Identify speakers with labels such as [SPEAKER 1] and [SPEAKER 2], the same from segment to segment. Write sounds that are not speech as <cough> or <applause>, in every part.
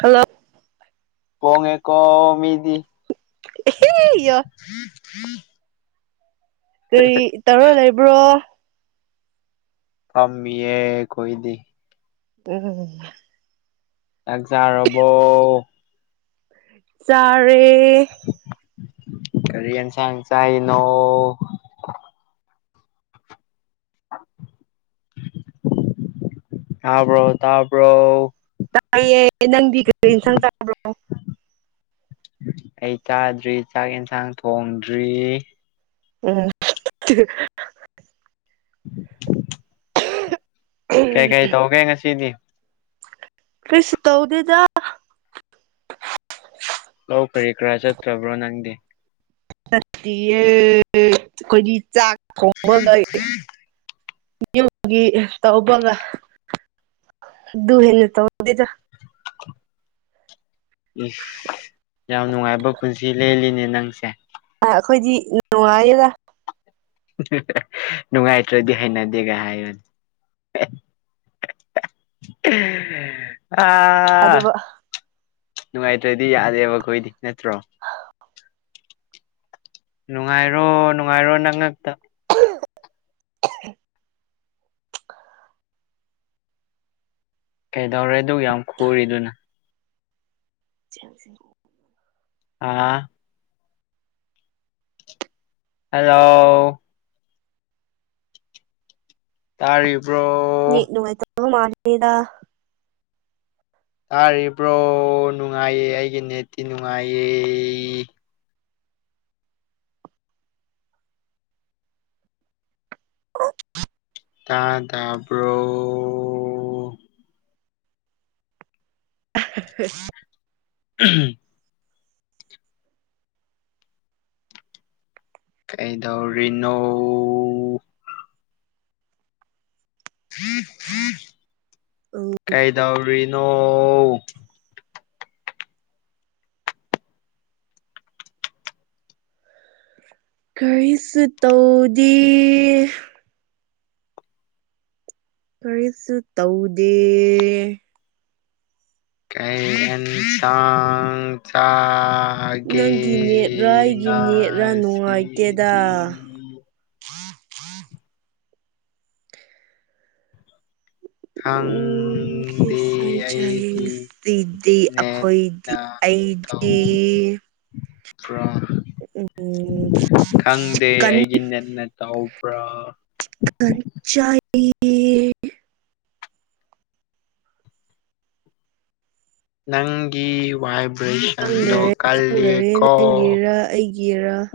[SPEAKER 1] hello
[SPEAKER 2] ꯄꯉꯦꯀꯣ ꯃ ꯃꯤꯗꯤ
[SPEAKER 1] ꯑꯦ ꯀꯔꯤ ꯇꯧꯔ ꯂꯩꯕ꯭ꯔꯣ
[SPEAKER 2] ꯊꯝ ꯌꯦ ꯀꯣꯏꯗꯤ
[SPEAKER 1] ꯎꯝ
[SPEAKER 2] ꯑꯦꯖꯥꯔ ꯍꯕꯣ
[SPEAKER 1] ꯆꯔꯦ
[SPEAKER 2] ꯀꯔꯤ ꯑꯦꯟ ꯁ ꯆ ꯏꯅꯣ ꯇꯕ ꯇꯄꯣ
[SPEAKER 1] ꯇꯥꯏꯌꯦꯦ ꯅꯪꯗꯤ ꯀꯩꯀꯩ ꯏꯟꯁꯪ ꯇꯥꯕ꯭ꯔꯣ
[SPEAKER 2] ꯑꯩ ꯆꯥꯗ꯭ꯔꯤ ꯆꯥꯛ ꯌꯦꯟꯁꯥꯡ ꯊꯣꯡꯗ꯭ꯔꯤ
[SPEAKER 1] ꯎꯝ
[SPEAKER 2] <inaudible> ꯀꯩ ꯀꯥꯏ ꯇꯧꯒꯦ ꯉꯁꯤꯗꯤ
[SPEAKER 1] ꯐꯁꯨ ꯇꯧꯗꯖ
[SPEAKER 2] ꯑ ꯀꯔꯤ ꯀꯔꯥ ꯆꯠꯇ꯭ꯔꯕ꯭ꯔꯣ ꯅꯪꯗꯤ
[SPEAKER 1] ꯁꯠꯇꯤꯌꯦ ꯑꯩꯈꯣꯏꯗꯤ ꯆꯥꯛ ꯀꯣꯡꯕ ꯂꯩ ꯌꯨꯝꯒꯤ ꯇꯧꯕꯒ ꯗꯨꯍꯦꯂ ꯇꯗ
[SPEAKER 2] ꯏꯁ ꯌꯥꯝ ꯅꯨꯡꯉꯥꯏꯕ ꯄꯨꯟꯁꯤ ꯂꯦꯜꯂꯤꯅꯦ ꯅꯪꯁꯦ
[SPEAKER 1] ꯑ ꯑꯩꯈꯣꯏꯗꯤ ꯅꯨꯡꯉꯥꯏꯌꯦꯗ
[SPEAKER 2] ꯅꯨꯡꯉꯥꯏꯇ꯭ꯔꯗꯤ ꯍꯩꯅꯗꯦꯒ ꯍꯥꯏꯔꯅꯤ ꯎ ꯑꯥ
[SPEAKER 1] ꯌꯥꯗꯦꯕ
[SPEAKER 2] ꯅꯨꯡꯉꯥꯏꯇ꯭ꯔꯗꯤ ꯌꯥꯗꯦꯕ ꯑꯩꯈꯣꯏꯗꯤ ꯅꯠꯇ꯭ꯔꯣ ꯅꯨꯡꯉꯥꯏꯔꯣ ꯅꯨꯡꯉꯥꯏꯔꯣ ꯅꯪ ꯉꯛꯇ
[SPEAKER 1] <inaudible>
[SPEAKER 2] ꯀꯩꯗꯧꯔꯦ ꯑꯗꯨꯒ ꯌꯥꯝ ꯈꯨꯔꯤꯗꯨꯅ
[SPEAKER 1] ꯆꯁ
[SPEAKER 2] ꯑꯥ ꯍꯂꯣ ꯇꯔꯕ꯭ꯔꯣ
[SPEAKER 1] ꯃꯤꯠ ꯅꯨꯅꯨꯡꯥꯏ ꯇ ꯃꯥꯗ
[SPEAKER 2] ꯇꯥꯔꯤꯕ꯭ꯔꯣ ꯅꯨꯡꯉꯥꯏꯌꯦ ꯑꯩꯒꯤ ꯅꯦꯠꯇꯤ ꯅꯨꯡꯉꯥꯏꯌꯦ
[SPEAKER 1] ꯑ
[SPEAKER 2] ꯇ ꯇꯕ꯭ꯔꯣ
[SPEAKER 1] <unintelligible>
[SPEAKER 2] ꯝ ꯀꯩꯗꯧꯔꯤꯅꯣ
[SPEAKER 1] ꯎꯝ
[SPEAKER 2] ꯀꯩꯗꯧꯔꯤꯅꯣ
[SPEAKER 1] ꯀꯔꯤꯁꯨ ꯇꯧꯗꯦ ꯀꯔꯤꯁꯨ ꯇꯧꯗꯦ
[SPEAKER 2] ꯀꯩꯟ ꯆꯥꯡꯆꯥ ꯑꯒꯦ
[SPEAKER 1] ꯅꯪꯒꯤ ꯅꯦꯠꯔꯥ ꯑꯩꯒꯤ ꯅꯦꯠꯔꯥ
[SPEAKER 2] ꯉꯁꯤꯗꯤ
[SPEAKER 1] ꯍꯥ ꯍꯥꯥ ꯎꯝ
[SPEAKER 2] ꯈꯪꯗꯦ
[SPEAKER 1] ꯀꯁ ꯆ
[SPEAKER 2] ꯑꯩꯒꯤ
[SPEAKER 1] ꯉꯁꯤꯗꯤ ꯑꯈꯣꯏꯣꯏ
[SPEAKER 2] ꯅꯦꯠꯅ ꯇꯧꯕ꯭ꯔꯥ
[SPEAKER 1] ꯑꯩ ꯎꯝ
[SPEAKER 2] ꯈꯪꯗꯦ
[SPEAKER 1] ꯀꯟꯒꯟ
[SPEAKER 2] ꯑꯩꯒꯤ ꯅꯠꯟꯅ ꯇꯧꯕ꯭ꯔꯥ
[SPEAKER 1] ꯀꯪ ꯆ
[SPEAKER 2] ꯅꯪꯒꯤ ꯚꯥꯏꯕ꯭ꯔꯦꯁꯟꯗꯣ
[SPEAKER 1] ꯈꯪꯗꯔꯦ
[SPEAKER 2] ꯀꯂꯦꯀꯣ
[SPEAKER 1] ꯌꯦꯔ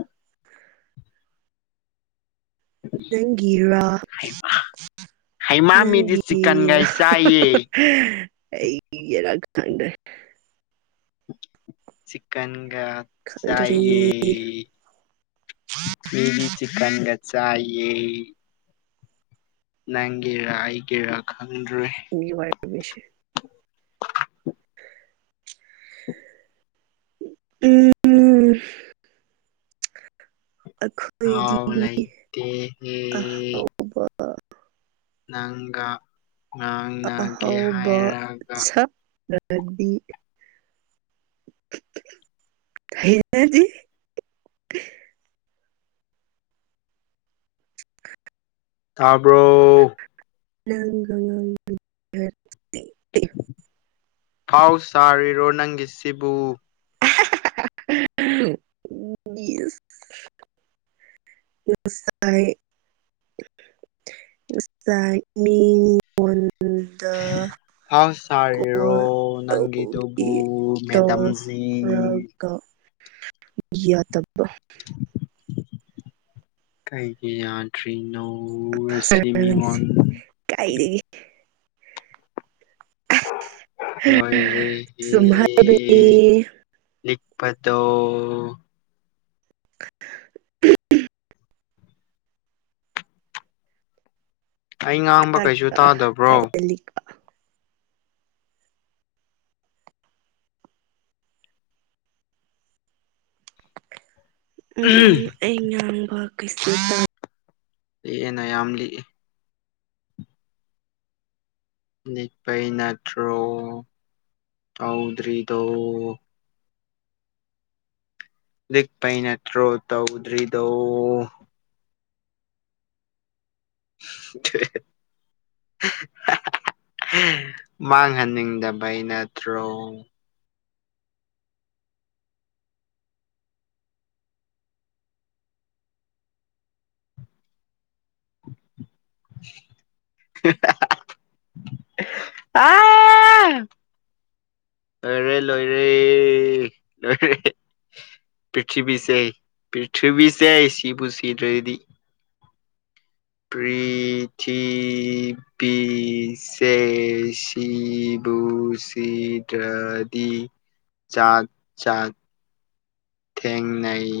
[SPEAKER 1] ꯅꯪꯒꯔꯥ
[SPEAKER 2] ꯍꯩꯃꯥꯃꯤꯗꯤ ꯆꯤꯛꯀꯟꯒ
[SPEAKER 1] ꯅꯪꯒꯤꯔ
[SPEAKER 2] ꯆꯥꯏꯌꯦ
[SPEAKER 1] ꯑꯩ ꯔꯒꯁꯪꯗ
[SPEAKER 2] ꯆꯤꯀꯟ
[SPEAKER 1] ꯈꯪꯗ꯭ꯔꯦ
[SPEAKER 2] ꯆꯦꯗꯤ ꯆꯤꯟꯒ ꯆꯌꯦ ꯅꯪꯒꯤꯦꯔꯥ ꯑꯩꯒꯦꯔꯥ ꯈꯪꯗ꯭ꯔꯦ
[SPEAKER 1] ꯕꯤꯁꯦ
[SPEAKER 2] <inaudible>
[SPEAKER 1] ꯎꯝ ꯎ ꯑꯈꯣꯏ
[SPEAKER 2] ꯊꯥꯎ ꯂꯩꯇꯦꯍꯦ
[SPEAKER 1] ꯑꯍꯥꯎꯕ
[SPEAKER 2] ꯅꯪꯒ ꯉꯥꯡꯅꯒꯦ ꯍꯥꯏꯔꯒ
[SPEAKER 1] ꯂꯗꯤ ꯍꯖꯤ
[SPEAKER 2] ꯇꯔꯕꯣ
[SPEAKER 1] ꯉꯪ ꯉꯪ
[SPEAKER 2] ꯐꯥꯎ ꯁꯥꯔꯤꯔꯣ ꯅꯪꯒꯤ ꯁꯤꯕꯨ
[SPEAKER 1] ꯕꯤꯁ ꯅꯨꯡꯁꯥꯏ ꯁ ꯃꯤꯗ
[SPEAKER 2] ꯍꯥꯎ ꯁꯥꯔꯤꯔꯣ ꯅꯪꯒꯤꯗꯨꯕꯨ ꯃꯦꯗꯝꯁꯤ
[SPEAKER 1] ꯌꯥ ꯇꯕ
[SPEAKER 2] ꯀꯩꯒꯤ ꯌꯥꯗ꯭ꯔꯤꯅꯧ
[SPEAKER 1] ꯁꯥꯔ ꯅꯪꯁꯦ
[SPEAKER 2] ꯁꯤꯃꯤꯉꯟ
[SPEAKER 1] ꯀꯥꯏꯗꯒꯤ
[SPEAKER 2] ꯂꯣꯏ
[SPEAKER 1] ꯁꯨꯝ ꯍꯥꯏꯕꯅꯦ
[SPEAKER 2] ꯔꯦꯍꯤ ꯄꯗꯣ ꯑꯩ ꯉꯥꯡꯕ ꯀꯩꯁꯨ ꯇꯥꯗꯕ꯭ꯔꯣ
[SPEAKER 1] ꯀꯥꯏꯗ ꯂꯤꯛꯄ ꯎꯝ ꯑꯩ ꯉꯕ ꯀꯁ
[SPEAKER 2] ꯂꯩꯑꯦꯅ ꯌꯥꯝ ꯂꯤꯏ ꯅꯅꯤꯠꯄꯩ ꯅꯠꯇ꯭ꯔꯣ ꯇꯧꯗ꯭ꯔꯤꯗꯣ ꯂꯤꯛꯄꯩ ꯅꯠꯇ꯭ꯔꯣ ꯇꯧ ꯎꯗꯔꯤꯗꯣ <inaudible> ꯃꯥꯡꯍꯟꯅꯤꯡꯗꯕꯩ ꯅꯠꯇ꯭ꯔꯣ <unintelligible> ꯑ ꯂꯣꯏꯔꯦ ꯂꯣꯏꯔꯦ ꯂꯣꯏꯔꯦ ꯄꯤꯊꯤꯕꯤꯁꯏ ꯄꯤꯤꯕꯤꯁ ꯁꯤꯕꯨ ꯁꯤꯗꯗꯤ ꯄ꯭ꯔꯤꯊꯤꯕꯤꯕꯤ ꯁꯦꯁꯤꯕꯨꯨꯁꯤ ꯗꯗꯤ ꯆꯥꯠ ꯆꯥꯠ ꯊꯦꯡꯅꯩ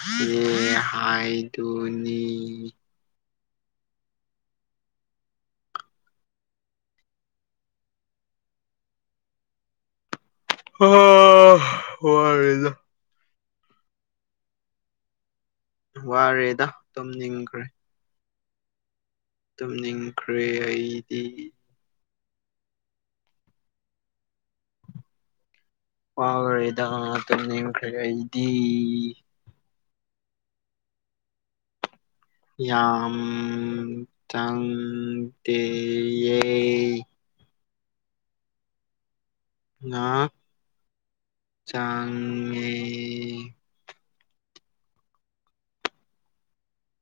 [SPEAKER 2] ꯔꯦ ꯍꯥꯏꯗꯨꯅꯤ ꯍ ꯍꯋꯖ ꯋꯥꯔꯦꯗ ꯇꯨꯝꯅꯤꯡꯈ꯭ꯔꯦ ꯇꯨꯝꯅꯤꯡꯈ꯭ꯔꯦ ꯑꯩꯗꯤ ꯋꯥꯒꯦꯗꯈꯒꯗꯤ ꯌꯥꯝ ꯆꯪꯗ ꯑ ꯆꯉꯅꯤ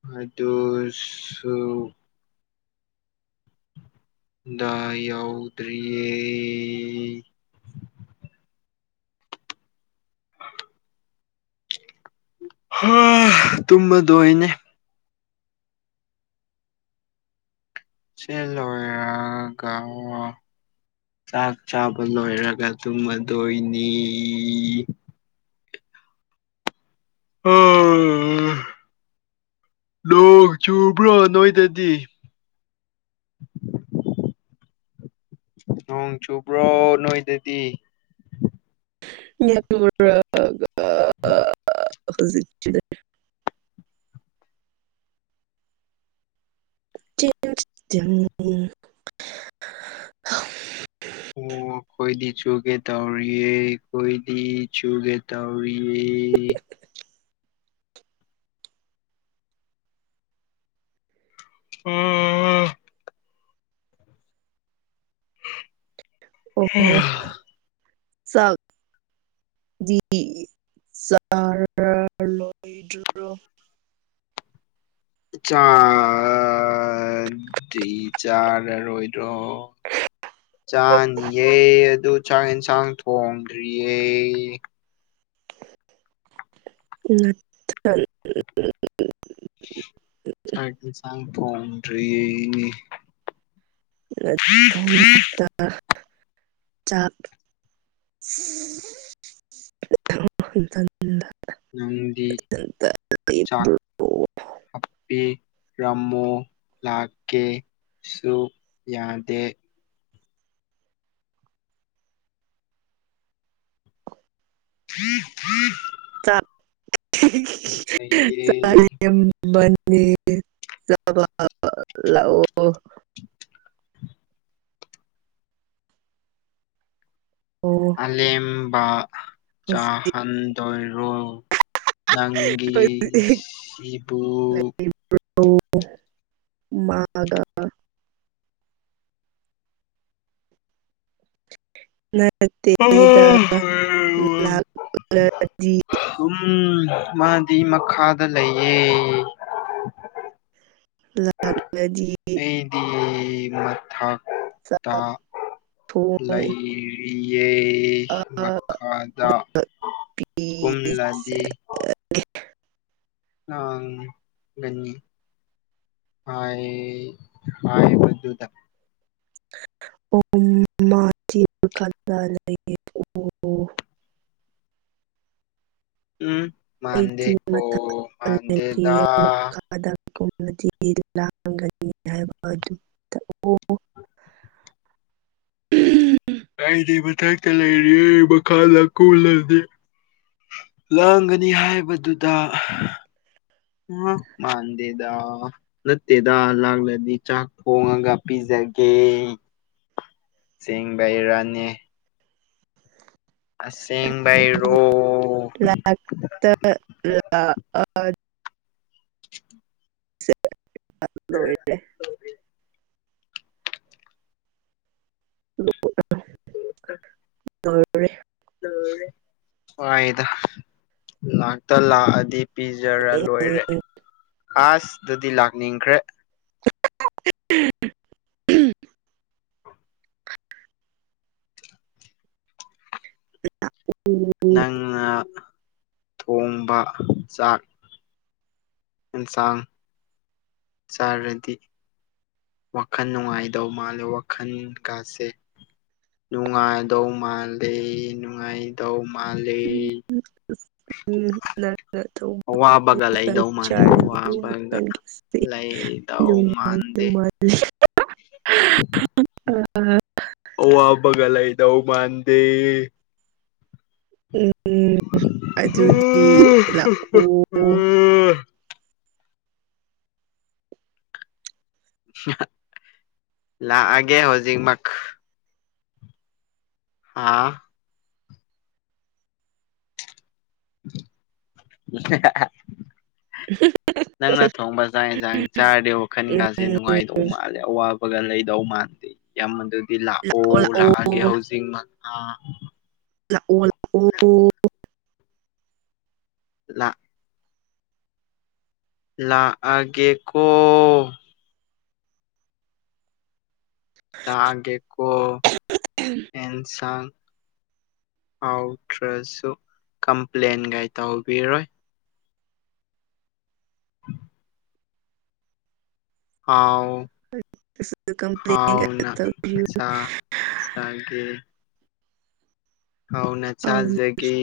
[SPEAKER 2] ꯍꯥꯏꯗꯨꯁ ꯗ ꯌꯧꯗꯔꯤ ꯍ ꯇꯨꯝꯃꯗꯣ ꯑꯣꯏꯅꯦ ꯆꯂꯔꯒ ꯆꯥꯛ ꯆꯥꯕ ꯂꯣꯏꯔꯒ ꯇꯨꯝꯃꯗꯣꯏꯅꯤ ꯑꯣ ꯂꯣꯛ ꯆꯨꯕ꯭ꯔꯣ ꯅꯣꯏꯗꯗꯤ <unintelligible> ꯅꯣꯡ ꯆꯨꯕ꯭ꯔꯣ ꯅꯣꯏꯗꯗꯤ
[SPEAKER 1] ꯏ ꯇꯔ ꯖꯤ ꯆꯗ <inaudible>
[SPEAKER 2] ꯑꯣ ꯑꯩꯈꯣꯏꯗꯤ ꯆꯨꯒꯦ ꯇꯧꯔꯤꯌꯦꯦ ꯑꯩꯈꯣꯏꯗꯤ ꯆꯨꯒꯦ ꯇꯧꯔꯤꯌꯦ ꯎꯝ ꯑꯣ ꯑ
[SPEAKER 1] ꯁ ꯆꯔ ꯂꯣꯏ ꯗꯔꯣ
[SPEAKER 2] ꯑꯆꯥ ꯗꯤ ꯆꯥꯔꯔꯣꯏꯗ꯭ꯔꯣ ꯆꯥꯅꯤꯑ ꯑꯗꯨ ꯆꯥꯛ ꯑꯦꯟꯁꯥꯡ ꯊꯣꯡꯗ꯭ꯔꯤꯌꯦ
[SPEAKER 1] ꯎ
[SPEAKER 2] ꯑ ꯆꯥꯡ ꯄꯟꯦ
[SPEAKER 1] ꯑꯗꯨ ꯆꯥꯛ ꯏꯗ
[SPEAKER 2] ꯅꯪꯗꯤ ꯆꯥꯛ ꯍꯥꯞꯄꯤ ꯔꯝꯃꯨ ꯂꯥꯛꯀꯦꯁꯨ ꯌꯥꯗꯦ ꯎ ꯎ
[SPEAKER 1] ꯆ
[SPEAKER 2] ꯂꯩꯌꯦ
[SPEAKER 1] ꯆꯝ ꯃꯅꯤ ꯆꯕꯑꯣ ꯑꯣ
[SPEAKER 2] ꯑꯂꯝꯕ
[SPEAKER 1] ꯍꯧꯖꯤꯛ
[SPEAKER 2] ꯆꯥꯍꯟꯗꯣꯏꯔꯣ ꯅꯪꯒꯤꯤꯕꯨꯨ
[SPEAKER 1] ꯑꯣ ꯃꯥꯒ ꯅꯠꯇꯗ
[SPEAKER 2] ꯎꯝ
[SPEAKER 1] ꯂꯗꯤ
[SPEAKER 2] ꯎꯝ ꯃꯥꯗꯤ ꯃꯈꯥꯗ ꯂꯩꯌꯦ
[SPEAKER 1] ꯂ
[SPEAKER 2] ꯑꯩꯗꯤ ꯃꯊꯛꯇ
[SPEAKER 1] ꯆꯥꯊꯣꯡ
[SPEAKER 2] ꯂꯩꯔꯤꯦꯂꯥꯗ ꯀꯣꯝꯂꯗꯤ ꯑ ꯅꯤ ꯍ ꯍꯨ ꯊ
[SPEAKER 1] ꯑꯣ ꯃꯥ ꯂꯩ ꯑꯣ
[SPEAKER 2] <inaudible> ꯎꯝ
[SPEAKER 1] ꯑꯩꯒꯤ
[SPEAKER 2] ꯃꯥꯟꯗꯦꯀꯣ ꯃꯥꯟꯗꯦꯗ
[SPEAKER 1] ꯃꯊꯔꯤꯗ ꯂꯥꯡꯒꯅꯤ ꯍꯥꯏꯕ ꯑꯗꯨꯗ
[SPEAKER 2] <inaudible> ꯀꯥꯏꯗꯤꯕ ꯇ ꯀ ꯂꯩ ꯂꯩꯔꯤ ꯏꯕ ꯀꯂ ꯀꯜꯗꯤ ꯂꯥꯡꯒꯅꯤ ꯍꯥꯏꯕꯗꯨꯗ ꯃꯥꯟꯗꯦꯗ ꯅꯠꯇꯦꯗ ꯂꯥꯛꯂꯗꯤ ꯆꯥꯛ ꯊꯣꯡꯉꯒ ꯄꯤꯖ ꯆꯦꯡꯕ ꯏꯔꯥꯅꯤ ꯑꯁꯦꯡ ꯕꯥꯏꯔꯣ
[SPEAKER 1] ꯂꯇ ꯂ ꯑ ꯦ <inaudible> ꯂꯔꯔꯦ
[SPEAKER 2] ꯐꯗ ꯂꯥꯛꯇ ꯂꯥꯛꯑꯗꯤ ꯄꯤꯖꯔ ꯂꯣꯏꯔꯦ ꯑꯁ ꯑꯗꯨꯗꯤ ꯂꯥꯛꯅꯤꯡꯈ꯭ꯔꯦ
[SPEAKER 1] ꯎꯝ
[SPEAKER 2] <inaudible> ꯅꯪꯅ ꯊꯣꯡꯕ ꯆꯥꯛ ꯑꯦꯟꯁꯥꯡ ꯆꯔꯗꯤ ꯋꯥꯈꯜ ꯅꯨꯡꯉꯥꯏꯗꯧ ꯃꯥꯜꯂꯦ ꯋꯥꯈꯜ ꯀꯥꯁꯦ ꯅꯨꯡꯉꯥꯏꯗꯧ ꯃꯥꯜꯜꯂꯤꯦ ꯅꯨꯡꯉꯥꯏꯗꯧ ꯃꯥꯂ
[SPEAKER 1] ꯅꯪꯅ ꯊꯣꯡꯕ
[SPEAKER 2] ꯑꯋꯥꯕꯒ ꯂꯩꯗꯧ ꯃꯥꯟꯗꯦ
[SPEAKER 1] ꯆꯥꯛꯆꯥꯔꯗꯤ
[SPEAKER 2] ꯑꯋꯥꯕꯒ
[SPEAKER 1] ꯋꯥꯈꯜꯒꯁꯦ
[SPEAKER 2] ꯂꯩꯗꯧ ꯃꯥꯟꯗꯦ
[SPEAKER 1] ꯑ
[SPEAKER 2] ꯑꯣ ꯑꯕꯒ ꯂꯏꯗꯧ ꯃꯥꯟꯗ
[SPEAKER 1] ꯎꯝ ꯑꯗꯨꯗꯤ ꯂꯥꯛꯑꯣ
[SPEAKER 2] ꯂꯥꯛꯑꯒꯦ ꯍꯧꯖꯤꯛ ꯃꯛ ꯍꯥꯥ <inaudible>
[SPEAKER 1] ꯎ
[SPEAKER 2] ꯅꯪꯅ ꯊꯣꯡꯕ ꯆꯥꯛ ꯌꯦꯟꯁꯥꯡ ꯆꯥꯔꯗꯦ ꯋꯥꯈꯜꯒꯥꯁꯦ ꯅꯨꯡꯉꯥꯏꯗꯧ ꯃꯥꯜꯂꯦ ꯑꯋꯥꯕꯒ ꯂꯩ ꯧ ꯃꯥꯟꯗꯦ ꯌꯥꯝ ꯃ ꯑꯗꯨꯗꯤ ꯂꯥꯛꯑꯣ ꯂꯥꯛꯑꯒꯦ ꯍꯧ
[SPEAKER 1] ꯂꯥꯛꯑꯣ ꯂꯥꯛꯑꯣ
[SPEAKER 2] ꯂ ꯂꯥꯛꯑꯒꯦꯀꯣ ꯇꯥꯦꯀ ꯑꯦꯟꯁꯥꯡ ꯍꯗ꯭ꯔꯁꯨ ꯀꯝꯄ꯭ꯂꯦꯟꯒꯥꯏ ꯇꯧꯕꯤꯔꯣꯏ ꯎꯝ ꯍꯥꯎ
[SPEAKER 1] ꯀꯝꯄ꯭ꯂꯦꯟꯒ
[SPEAKER 2] ꯍꯥꯎꯅ ꯄꯦꯁꯥ ꯁꯥꯒꯦ ꯍꯅ
[SPEAKER 1] ꯇꯧꯔꯛꯑꯣꯅꯦ
[SPEAKER 2] ꯆꯥꯖꯒꯦ